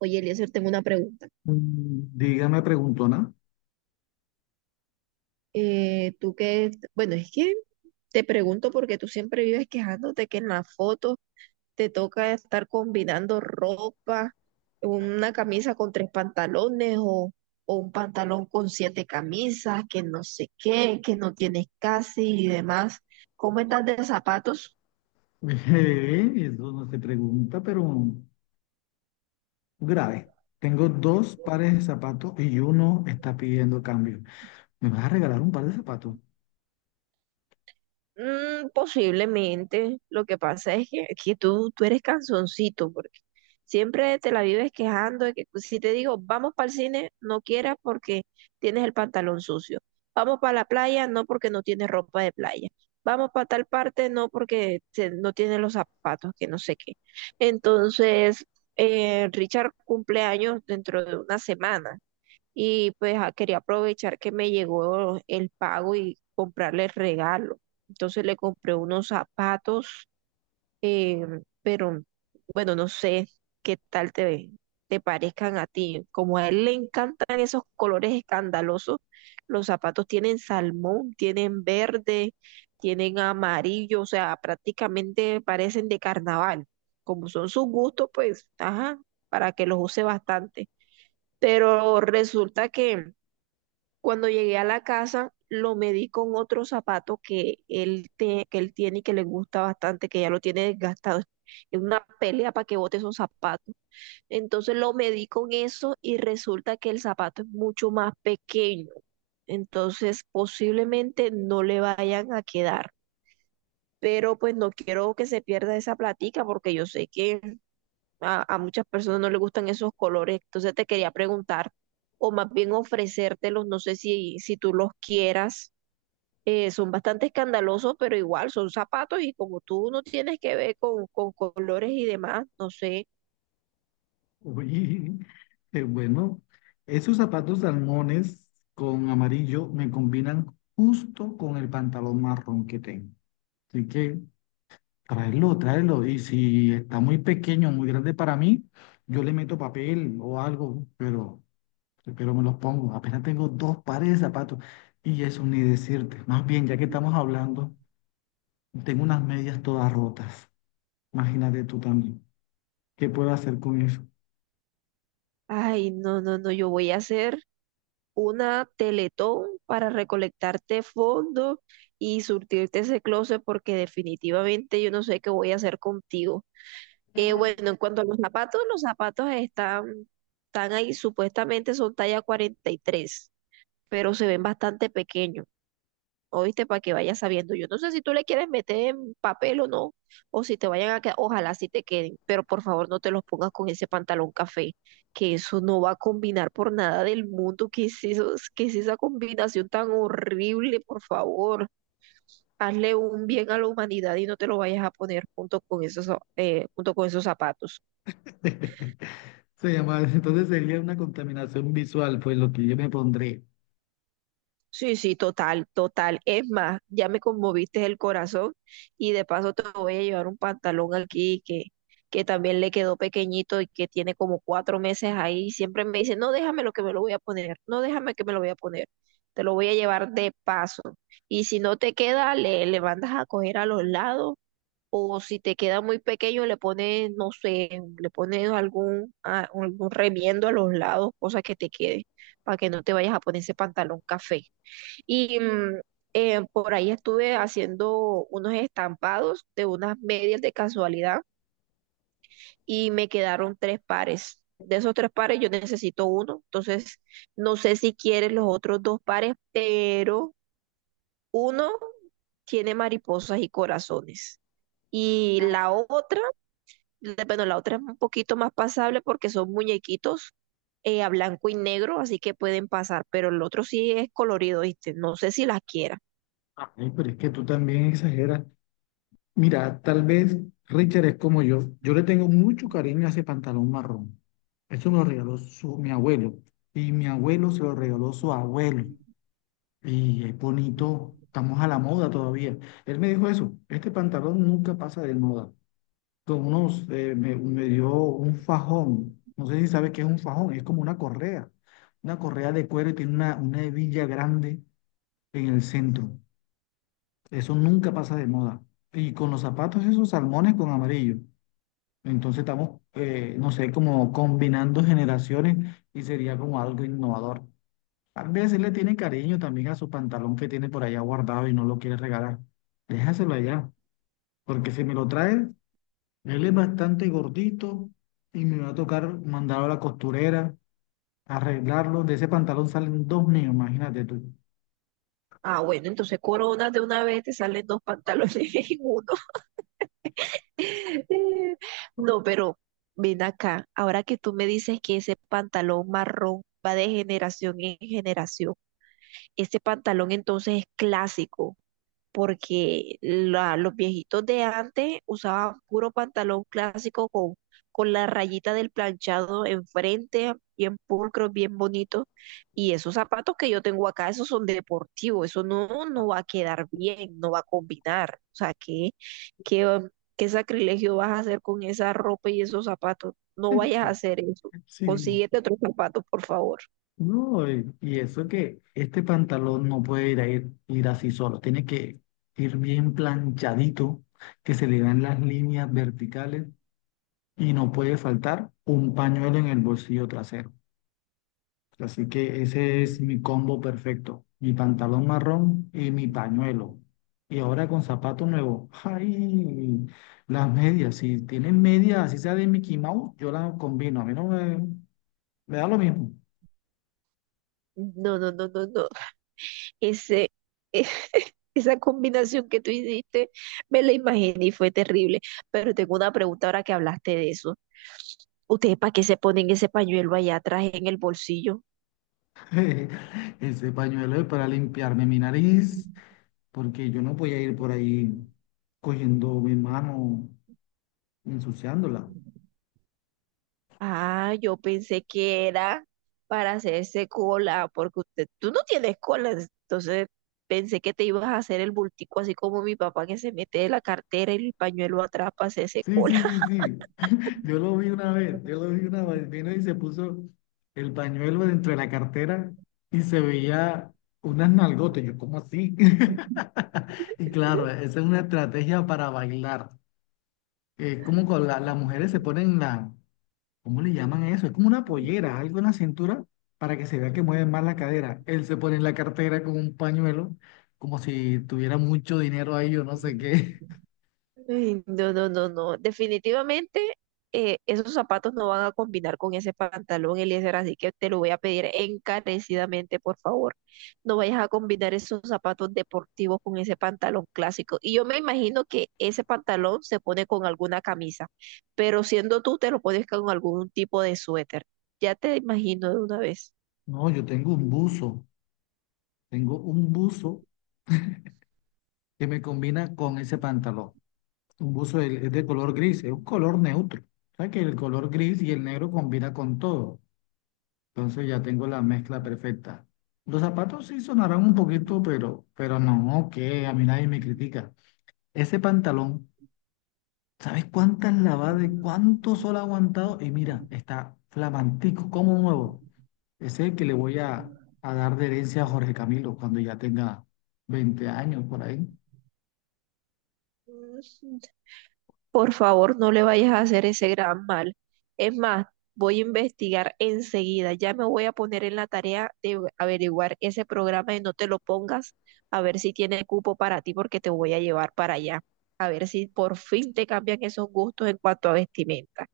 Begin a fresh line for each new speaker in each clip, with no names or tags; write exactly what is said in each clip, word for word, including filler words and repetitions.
Oye, Eliezer, tengo una pregunta.
Mm, dígame, preguntona.
Eh, tú que, bueno, es que te pregunto porque tú siempre vives quejándote que en la foto te toca estar combinando ropa, una camisa con tres pantalones o, o un pantalón con siete camisas, que no sé qué, que no tienes casi y demás. ¿Cómo estás de zapatos?
Eh, Eso no se pregunta, pero grave. Tengo dos pares de zapatos y uno está pidiendo cambio. ¿Me vas a regalar un par de zapatos?
Mm, posiblemente. Lo que pasa es que, que tú, tú eres cansoncito porque siempre te la vives quejando de que pues, si te digo, vamos para el cine, no quieras porque tienes el pantalón sucio. Vamos para la playa, no porque no tienes ropa de playa. Vamos para tal parte, no porque se- no tienes los zapatos, que no sé qué. Entonces, eh, Richard cumple años dentro de una semana y pues ah, quería aprovechar que me llegó el pago y comprarle el regalo. Entonces le compré unos zapatos, eh, pero bueno, no sé qué tal te, te parezcan a ti. Como a él le encantan esos colores escandalosos, los zapatos tienen salmón, tienen verde, tienen amarillo, o sea, prácticamente parecen de carnaval. Como son sus gustos, pues, ajá, para que los use bastante. Pero resulta que cuando llegué a la casa, lo medí con otro zapato que él, te- que él tiene y que le gusta bastante, que ya lo tiene desgastado. Es una pelea para que bote esos zapatos. Entonces lo medí con eso y resulta que el zapato es mucho más pequeño. Entonces posiblemente no le vayan a quedar. Pero pues no quiero que se pierda esa platica porque yo sé que a, a muchas personas no les gustan esos colores, entonces te quería preguntar, o más bien ofrecértelos, no sé si, si tú los quieras. Eh, son bastante escandalosos, pero igual son zapatos y como tú no tienes que ver con, con colores y demás, no sé.
Uy, eh, bueno, esos zapatos salmones con amarillo me combinan justo con el pantalón marrón que tengo. Así que tráelo, tráelo. Y si está muy pequeño, muy grande para mí, yo le meto papel o algo, pero... pero me los pongo. Apenas tengo dos pares de zapatos. Y eso ni decirte. Más bien, ya que estamos hablando, tengo unas medias todas rotas. Imagínate tú también. ¿Qué puedo hacer con eso?
Ay, no, no, no, yo voy a hacer una teletón para recolectarte fondos y surtirte ese closet porque definitivamente yo no sé qué voy a hacer contigo. Eh, bueno, en cuanto a los zapatos, los zapatos están, están ahí, supuestamente son talla cuarenta y tres pero se ven bastante pequeños. Oíste, para que vayas sabiendo. Yo no sé si tú le quieres meter en papel o no, o si te vayan a quedar, ojalá si te queden, pero por favor no te los pongas con ese pantalón café, que eso no va a combinar por nada del mundo. ¿Qué es eso? ¿Qué es esa combinación tan horrible? Por favor, hazle un bien a la humanidad y no te lo vayas a poner junto con esos, eh, junto con esos zapatos.
Se llama, entonces sería una contaminación visual, pues lo que yo me pondré.
Sí, sí, total, total. Es más, ya me conmoviste el corazón y de paso te voy a llevar un pantalón aquí que, que también le quedó pequeñito y que tiene como cuatro meses ahí. Y siempre me dice, no, déjame lo que me lo voy a poner, no, déjame que me lo voy a poner. Te lo voy a llevar de paso. Y si no te queda, le, le mandas a coger a los lados o si te queda muy pequeño, le pones, no sé, le pones algún, a- algún remiendo a los lados, cosa que te quede, para que no te vayas a poner ese pantalón café. Y mm, eh, por ahí estuve haciendo unos estampados de unas medias de casualidad y me quedaron tres pares. De esos tres pares yo necesito uno, entonces no sé si quieres los otros dos pares, pero uno tiene mariposas y corazones. Y la otra, la- bueno, la otra es un poquito más pasable porque son muñequitos eh, a blanco y negro, así que pueden pasar, pero el otro sí es colorido, ¿viste? No sé si las quieras.
Ay, pero es que tú también exageras. Mira, tal vez Richard es como yo. Yo le tengo mucho cariño a ese pantalón marrón. Eso me lo regaló su, mi abuelo. Y mi abuelo se lo regaló su abuelo. Y es bonito, estamos a la moda todavía. Él me dijo eso, este pantalón nunca pasa de moda. Con unos, eh, me, me dio un fajón, no sé si sabes qué es un fajón, es como una correa, una correa de cuero y tiene una, una hebilla grande en el centro. Eso nunca pasa de moda. Y con los zapatos esos salmones con amarillo. Entonces estamos, eh, no sé, como combinando generaciones y sería como algo innovador. Tal vez él le tiene cariño también a su pantalón que tiene por allá guardado y no lo quiere regalar. Déjaselo allá, porque si me lo trae, él es bastante gordito y me va a tocar mandarlo a la costurera, arreglarlo. De ese pantalón salen dos niños, imagínate tú.
Ah, bueno, entonces coronas de una vez te salen dos pantalones en uno. No, pero ven acá, ahora que tú me dices que ese pantalón marrón va de generación en generación, ese pantalón entonces es clásico porque la- los viejitos de antes usaban puro pantalón clásico con, con la rayita del planchado enfrente, bien pulcro, bien bonito. Y esos zapatos que yo tengo acá, esos son deportivos, eso no, no va a quedar bien, no va a combinar. O sea, ¿qué, qué, qué sacrilegio vas a hacer con esa ropa y esos zapatos? No vayas a hacer eso.
Sí.
Consíguete otros zapatos, por favor.
No, y y eso que este pantalón no puede ir, a ir, ir así solo, tiene que ir bien planchadito, que se le vean las líneas verticales y no puede faltar un pañuelo en el bolsillo trasero. Así que ese es mi combo perfecto. Mi pantalón marrón y mi pañuelo. Y ahora con zapato nuevo. ¡Ay! Las medias. Si tienen medias, así sea de Mickey Mouse, yo las combino. A mí no me, me da lo mismo.
No, no, no, no, no. Ese, e- esa combinación que tú hiciste, me la imaginé y fue terrible. Pero tengo una pregunta ahora que hablaste de eso. ¿Ustedes para qué se ponen ese pañuelo allá atrás en el bolsillo?
Ese pañuelo es para limpiarme mi nariz, porque yo no voy a ir por ahí cogiendo mi mano, ensuciándola.
Ah, yo pensé que era para hacerse cola, porque usted, tú no tienes cola, entonces pensé que te ibas a hacer el bultico así como mi papá que se mete la cartera y el pañuelo atrás para hacerse
Sí,
cola.
sí, sí, sí. Yo lo vi una vez, yo lo vi una vez, vino y se puso el pañuelo dentro de la cartera y se veía unas nalgotas, yo ¿cómo así? Y claro, esa es una estrategia para bailar. Eh, como con la- las mujeres se ponen la, ¿cómo le llaman eso? Es como una pollera, algo en la cintura para que se vea que mueven más la cadera. Él se pone en la cartera con un pañuelo, como si tuviera mucho dinero ahí, yo no sé qué.
Ay, no, no, no, no. Definitivamente eh, esos zapatos no van a combinar con ese pantalón, Eliezer, así que te lo voy a pedir encarecidamente, por favor. No vayas a combinar esos zapatos deportivos con ese pantalón clásico. Y yo me imagino que ese pantalón se pone con alguna camisa, pero siendo tú, te lo pones con algún tipo de suéter. Ya te imagino de una vez.
No, yo tengo un buzo, tengo un buzo que me combina con ese pantalón. Un buzo de- es de color gris, es un color neutro. O sea que el color gris y el negro combina con todo. Entonces ya tengo la mezcla perfecta. Los zapatos sí sonarán un poquito, pero, pero no, que a mí nadie me critica. Ese pantalón, ¿sabes cuántas lavadas y cuánto sol ha aguantado? Y mira, está flamantico, como nuevo. Ese es el que le voy a, a dar de herencia a Jorge Camilo cuando ya tenga veinte años por ahí.
Por favor, no le vayas a hacer ese gran mal. Es más, voy a investigar enseguida. Ya me voy a poner en la tarea de averiguar ese programa y no te lo pongas a ver si tiene cupo para ti porque te voy a llevar para allá. A ver si por fin te cambian esos gustos en cuanto a vestimenta.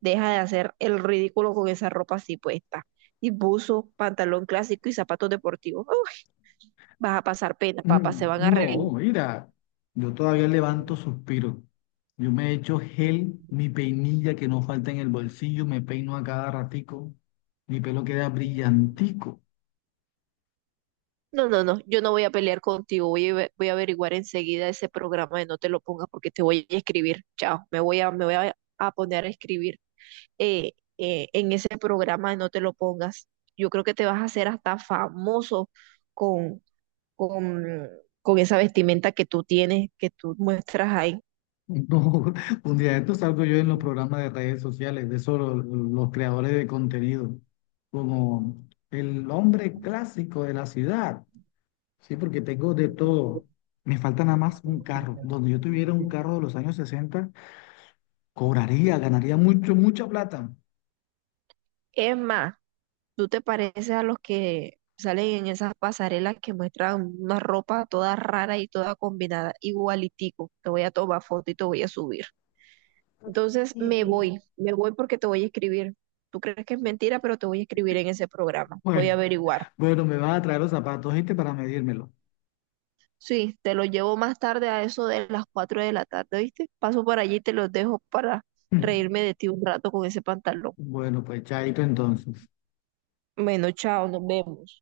Deja de hacer el ridículo con esa ropa así puesta. Y buzo, pantalón clásico y zapatos deportivos. Uf, vas a pasar pena, papá, se
Mm,
van a
no,
reír.
mira, yo todavía levanto suspiros. Yo me echo gel, mi peinilla que no falta en el bolsillo, me peino a cada ratico, mi pelo queda brillantico.
No, no, no, yo no voy a pelear contigo, voy a, ve- voy a averiguar enseguida ese programa de no te lo pongas porque te voy a escribir, chao, me voy a, me voy a, a poner a escribir eh, eh, en ese programa de no te lo pongas. Yo creo que te vas a hacer hasta famoso con, con, con esa vestimenta que tú tienes, que tú muestras ahí.
No, un día de esto salgo yo en los programas de redes sociales, de eso lo- los creadores de contenido, como el hombre clásico de la ciudad, sí, porque tengo de todo. Me falta nada más un carro. Donde yo tuviera un carro de los años sesenta, cobraría, ganaría mucho, mucha plata.
Es más, tú te pareces a los que salen en esas pasarelas que muestran una ropa toda rara y toda combinada, igualitico. Te voy a tomar foto y te voy a subir. Entonces me
Mm.
voy, me voy porque te voy a escribir. Tú crees que es mentira, pero te voy a escribir en ese programa. Voy
Pues,
a averiguar.
bueno, me vas a traer los zapatos, ¿viste? Para medírmelo.
Sí, te lo llevo más tarde a eso de las cuatro de la tarde, ¿viste? Paso por allí y te los dejo para reírme de ti un rato con ese pantalón.
Bueno, pues chaito entonces.
Bueno, chao, nos vemos.